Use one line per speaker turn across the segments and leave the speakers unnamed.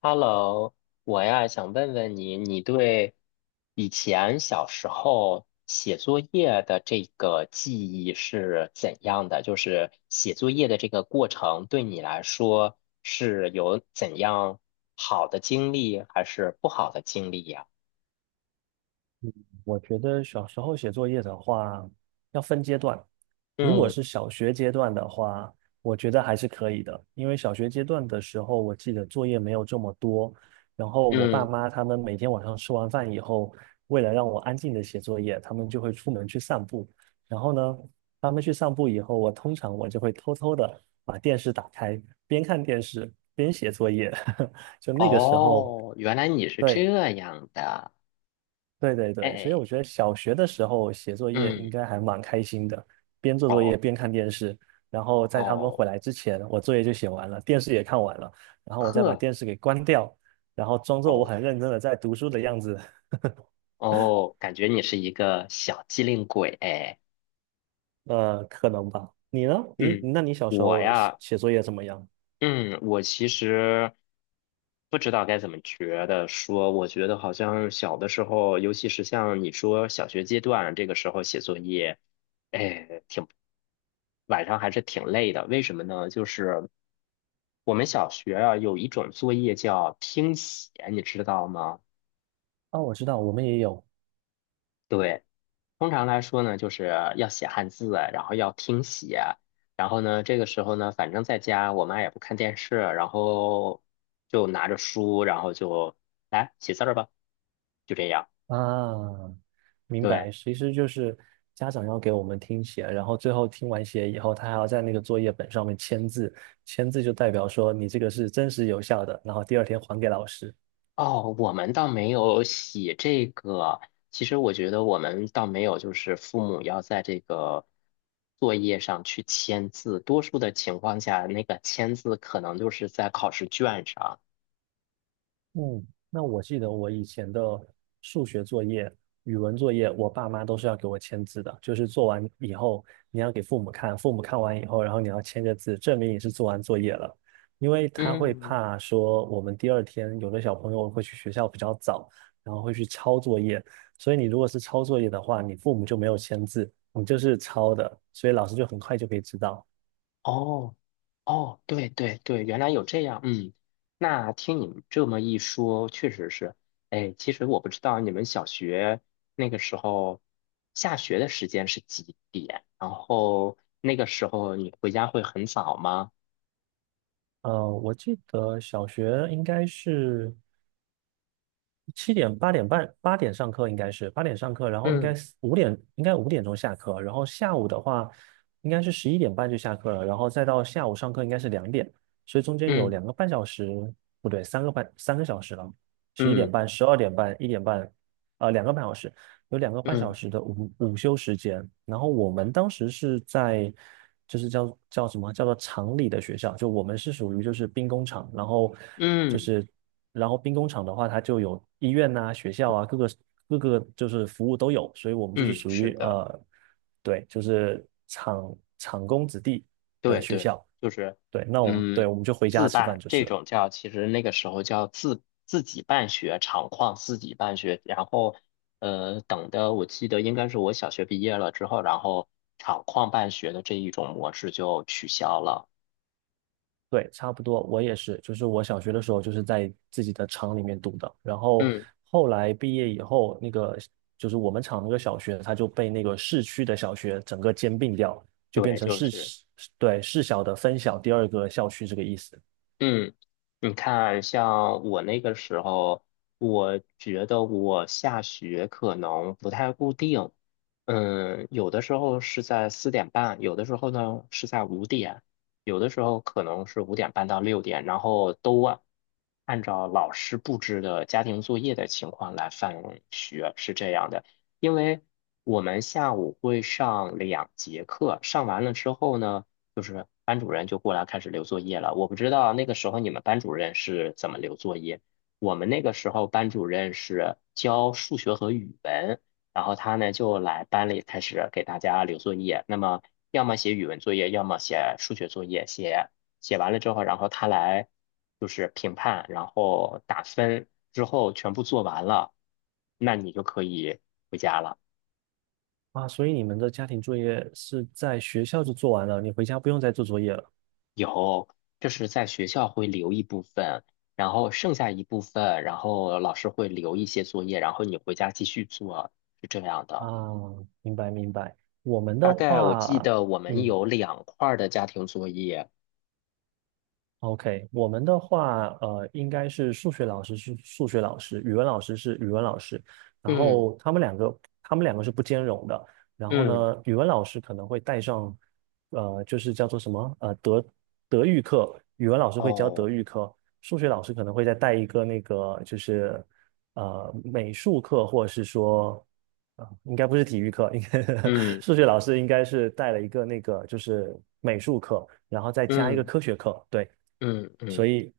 Hello，我呀想问问你，你对以前小时候写作业的这个记忆是怎样的？就是写作业的这个过程对你来说是有怎样好的经历，还是不好的经历呀？
我觉得小时候写作业的话，要分阶段。如果
嗯
是小学阶段的话，我觉得还是可以的，因为小学阶段的时候，我记得作业没有这么多。然后我爸
嗯，
妈他们每天晚上吃完饭以后，为了让我安静的写作业，他们就会出门去散步。然后呢，他们去散步以后，我通常就会偷偷的把电视打开，边看电视边写作业。就那个时候，
哦，原来你是这
对，
样的，
对对对，所以
哎，
我觉得小学的时候写作业应
嗯，
该还蛮开心的，边做作业
哦
边看电视，然后在他们
哦，
回来之前，我作业就写完了，电视也看完了，然后我再把
呵，
电视给关掉，然后装作我
哦
很认真的在读书的样子。
哦，感觉你是一个小机灵鬼，哎。
可能吧。你呢？你
嗯，
那你小时
我
候写
呀，
写作业怎么样？
嗯，我其实不知道该怎么觉得说，我觉得好像小的时候，尤其是像你说小学阶段这个时候写作业，哎，挺晚上还是挺累的。为什么呢？就是我们小学啊有一种作业叫听写，你知道吗？
哦，我知道，我们也有。
对。通常来说呢，就是要写汉字，然后要听写，然后呢，这个时候呢，反正在家我妈也不看电视，然后就拿着书，然后就来写字儿吧，就这样。
啊，明
对，
白，其实就是家长要给我们听写，然后最后听完写以后，他还要在那个作业本上面签字，签字就代表说你这个是真实有效的，然后第二天还给老师。
哦，我们倒没有写这个。其实我觉得我们倒没有，就是父母要在这个作业上去签字。多数的情况下，那个签字可能就是在考试卷上。
嗯，那我记得我以前的数学作业、语文作业，我爸妈都是要给我签字的，就是做完以后你要给父母看，父母看完以后，然后你要签个字，证明你是做完作业了。因为他会
嗯，
怕说我们第二天有的小朋友会去学校比较早，然后会去抄作业，所以你如果是抄作业的话，你父母就没有签字，你就是抄的，所以老师就很快就可以知道。
哦。哦，对对对，原来有这样，嗯，那听你们这么一说，确实是，哎，其实我不知道你们小学那个时候下学的时间是几点，然后那个时候你回家会很早吗？
我记得小学应该是。七点八点半八点上课应该是八点上课，然后
嗯
应该5点钟下课，然后下午的话应该是十一点半就下课了，然后再到下午上课应该是2点，所以中间有
嗯
两个半小时，不对，3个小时了，十一点
嗯
半、12:30、一点半，呃，两个半小时，有两个半小
嗯
时的午休时间，然后我们当时是在，就是叫什么叫做厂里的学校，就我们是属于就是兵工厂，
嗯
就
嗯
是，然后兵工厂的话，它就有医院呐、学校啊，各个就是服务都有，所以我们就是
嗯，
属
是
于，
的。
对，就是厂工子弟的
对
学
对，
校，
就是，
对，那我们对
嗯，
我们就回家
自
吃饭
办
就是
这
了。
种叫，其实那个时候叫自己办学，厂矿自己办学，然后，等的我记得应该是我小学毕业了之后，然后厂矿办学的这一种模式就取消了。
对，差不多，我也是，就是我小学的时候就是在自己的厂里面读的，然后
嗯，
后来毕业以后，那个就是我们厂那个小学，它就被那个市区的小学整个兼并掉，就变
对，
成
就
市，
是。
对，市小的分校第二个校区这个意思
嗯，你看，像我那个时候，我觉得我下学可能不太固定，嗯，有的时候是在4:30，有的时候呢是在五点，有的时候可能是5:30到6点，然后都啊按照老师布置的家庭作业的情况来放学，是这样的。因为我们下午会上两节课，上完了之后呢。就是班主任就过来开始留作业了。我不知道那个时候你们班主任是怎么留作业。我们那个时候班主任是教数学和语文，然后他呢就来班里开始给大家留作业。那么要么写语文作业，要么写数学作业。写完了之后，然后他来就是评判，然后打分，之后全部做完了，那你就可以回家了。
啊。所以你们的家庭作业是在学校就做完了，你回家不用再做作业了
有，就是在学校会留一部分，然后剩下一部分，然后老师会留一些作业，然后你回家继续做，是这样
啊？
的。
明白明白。我们的
大概我记
话，
得我们
嗯，
有两块儿的家庭作业，
OK，我们的话，应该是数学老师是数学老师，语文老师是语文老师，然
嗯
后他们两个是不兼容的。然后
嗯，
呢，语文老师可能会带上，就是叫做什么，德育课，语文老师会教德
哦，
育课，数学老师可能会再带一个那个，就是美术课或者是说，啊、应该不是体育课，应该
嗯
数学老师应该是带了一个那个就是美术课，然后再加一个
嗯
科学课，对。
嗯
所
嗯，
以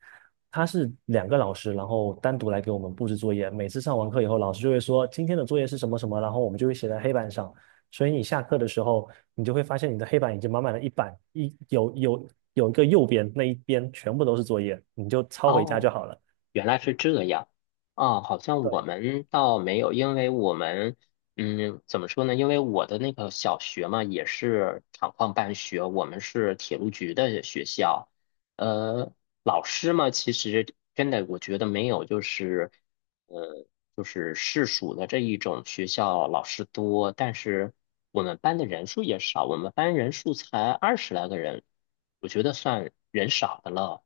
他是2个老师，然后单独来给我们布置作业。每次上完课以后，老师就会说今天的作业是什么什么，然后我们就会写在黑板上。所以你下课的时候，你就会发现你的黑板已经满满了一板，一有有有一个右边那一边全部都是作业，你就抄回家就
哦。
好了。
原来是这样，啊，好像我
对，
们倒没有，因为我们，嗯，怎么说呢？因为我的那个小学嘛，也是厂矿办学，我们是铁路局的学校，呃，老师嘛，其实真的我觉得没有，就是，呃，就是市属的这一种学校老师多，但是我们班的人数也少，我们班人数才二十来个人，我觉得算人少的了，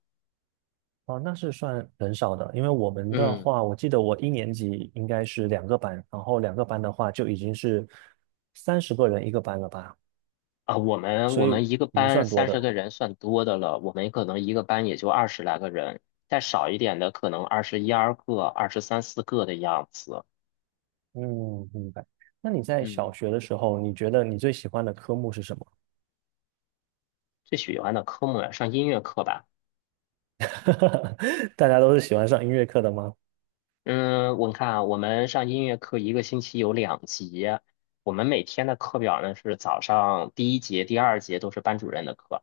哦，那是算很少的，因为我们的
嗯。
话，我记得我一年级应该是两个班，然后两个班的话就已经是30个人一个班了吧，
啊，我们
所
我
以
们
我
一个
们
班
算多
三
的。
十个人算多的了，我们可能一个班也就二十来个人，再少一点的可能二十一二个、二十三四个的样子。
嗯，明白。那你在小
嗯，
学的时候，你觉得你最喜欢的科目是什么？
最喜欢的科目呀上音乐课吧。
大家都是喜欢上音乐课的吗？
嗯，我看啊，我们上音乐课一个星期有两节，我们每天的课表呢是早上第一节、第二节都是班主任的课，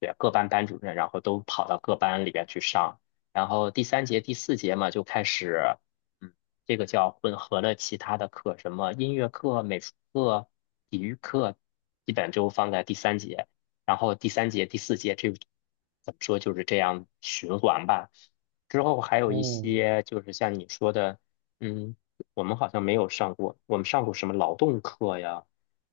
对，各班班主任，然后都跑到各班里边去上，然后第三节、第四节嘛就开始，嗯，这个叫混合了其他的课，什么音乐课、美术课、体育课，基本就放在第三节，然后第三节、第四节这怎么说就是这样循环吧。之后还有一
嗯
些就是像你说的，嗯，我们好像没有上过，我们上过什么劳动课呀？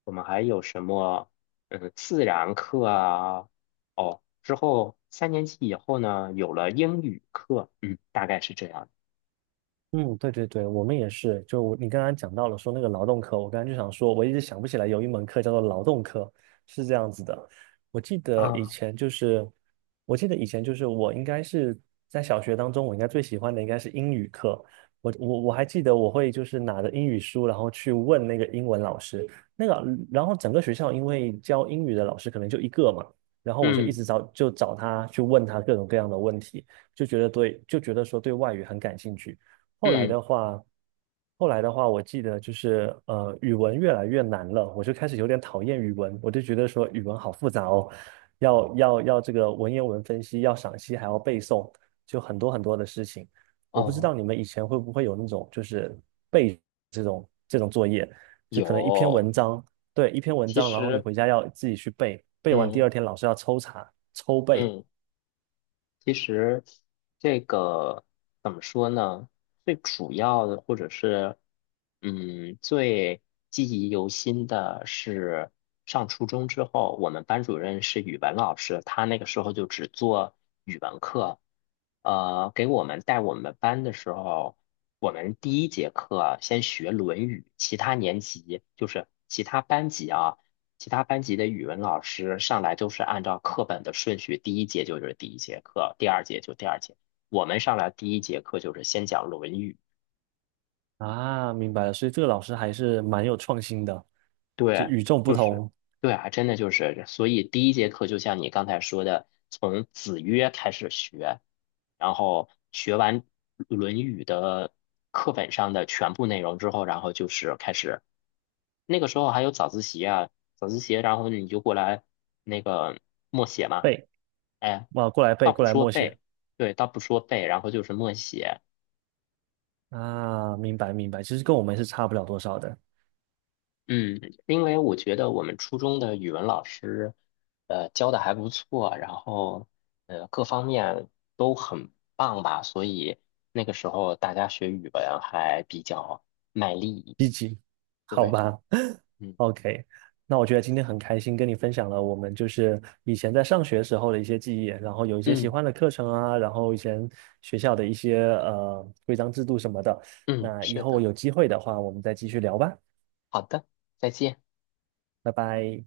我们还有什么，嗯，自然课啊？哦，之后三年级以后呢，有了英语课，嗯，大概是这样。
嗯，对对对，我们也是。就我你刚刚讲到了说那个劳动课，我刚刚就想说，我一直想不起来有一门课叫做劳动课，是这样子的。我记得以
啊，
前就是，我记得以前就是我应该是在小学当中，我应该最喜欢的应该是英语课。我还记得我会就是拿着英语书，然后去问那个英文老师，那个然后整个学校因为教英语的老师可能就一个嘛，然后我就一
嗯
直找就找他去问他各种各样的问题，就觉得说对外语很感兴趣。后来
嗯，
的话，我记得就是，语文越来越难了，我就开始有点讨厌语文，我就觉得说语文好复杂哦，要这个文言文分析，要赏析，还要背诵，就很多很多的事情。我不知
哦，
道你们以前会不会有那种就是背这种作业，就可能一篇
有，
文章，对，一篇文
其
章，然后你
实，
回家要自己去背，背完第
嗯
二天老师要抽查抽背。
嗯。其实这个怎么说呢？最主要的，或者是嗯，最记忆犹新的是上初中之后，我们班主任是语文老师，他那个时候就只做语文课。给我们带我们班的时候，我们第一节课先学《论语》，其他年级就是其他班级啊。其他班级的语文老师上来都是按照课本的顺序，第一节就是第一节课，第二节就第二节。我们上来第一节课就是先讲《论语》，
啊，明白了，所以这个老师还是蛮有创新的，就
对，
与众不
就是
同。
对啊，真的就是，所以第一节课就像你刚才说的，从子曰开始学，然后学完《论语》的课本上的全部内容之后，然后就是开始那个时候还有早自习啊，早自习，然后你就过来那个默写嘛。
背，
哎，
哇，过来
倒
背，
不
过来
说
默写。
背，对，倒不说背，然后就是默写。
啊，明白明白，其实跟我们是差不了多少的。
嗯，因为我觉得我们初中的语文老师，教的还不错，然后各方面都很棒吧，所以那个时候大家学语文还比较卖力。
积极，好
对，
吧
嗯
，OK，那我觉得今天很开心跟你分享了我们就是以前在上学时候的一些记忆，然后有一些喜
嗯
欢的课程啊，然后以前学校的一些规章制度什么的，
嗯，
那以
是
后
的，
有机会的话，我们再继续聊吧。
好的，再见。
拜拜。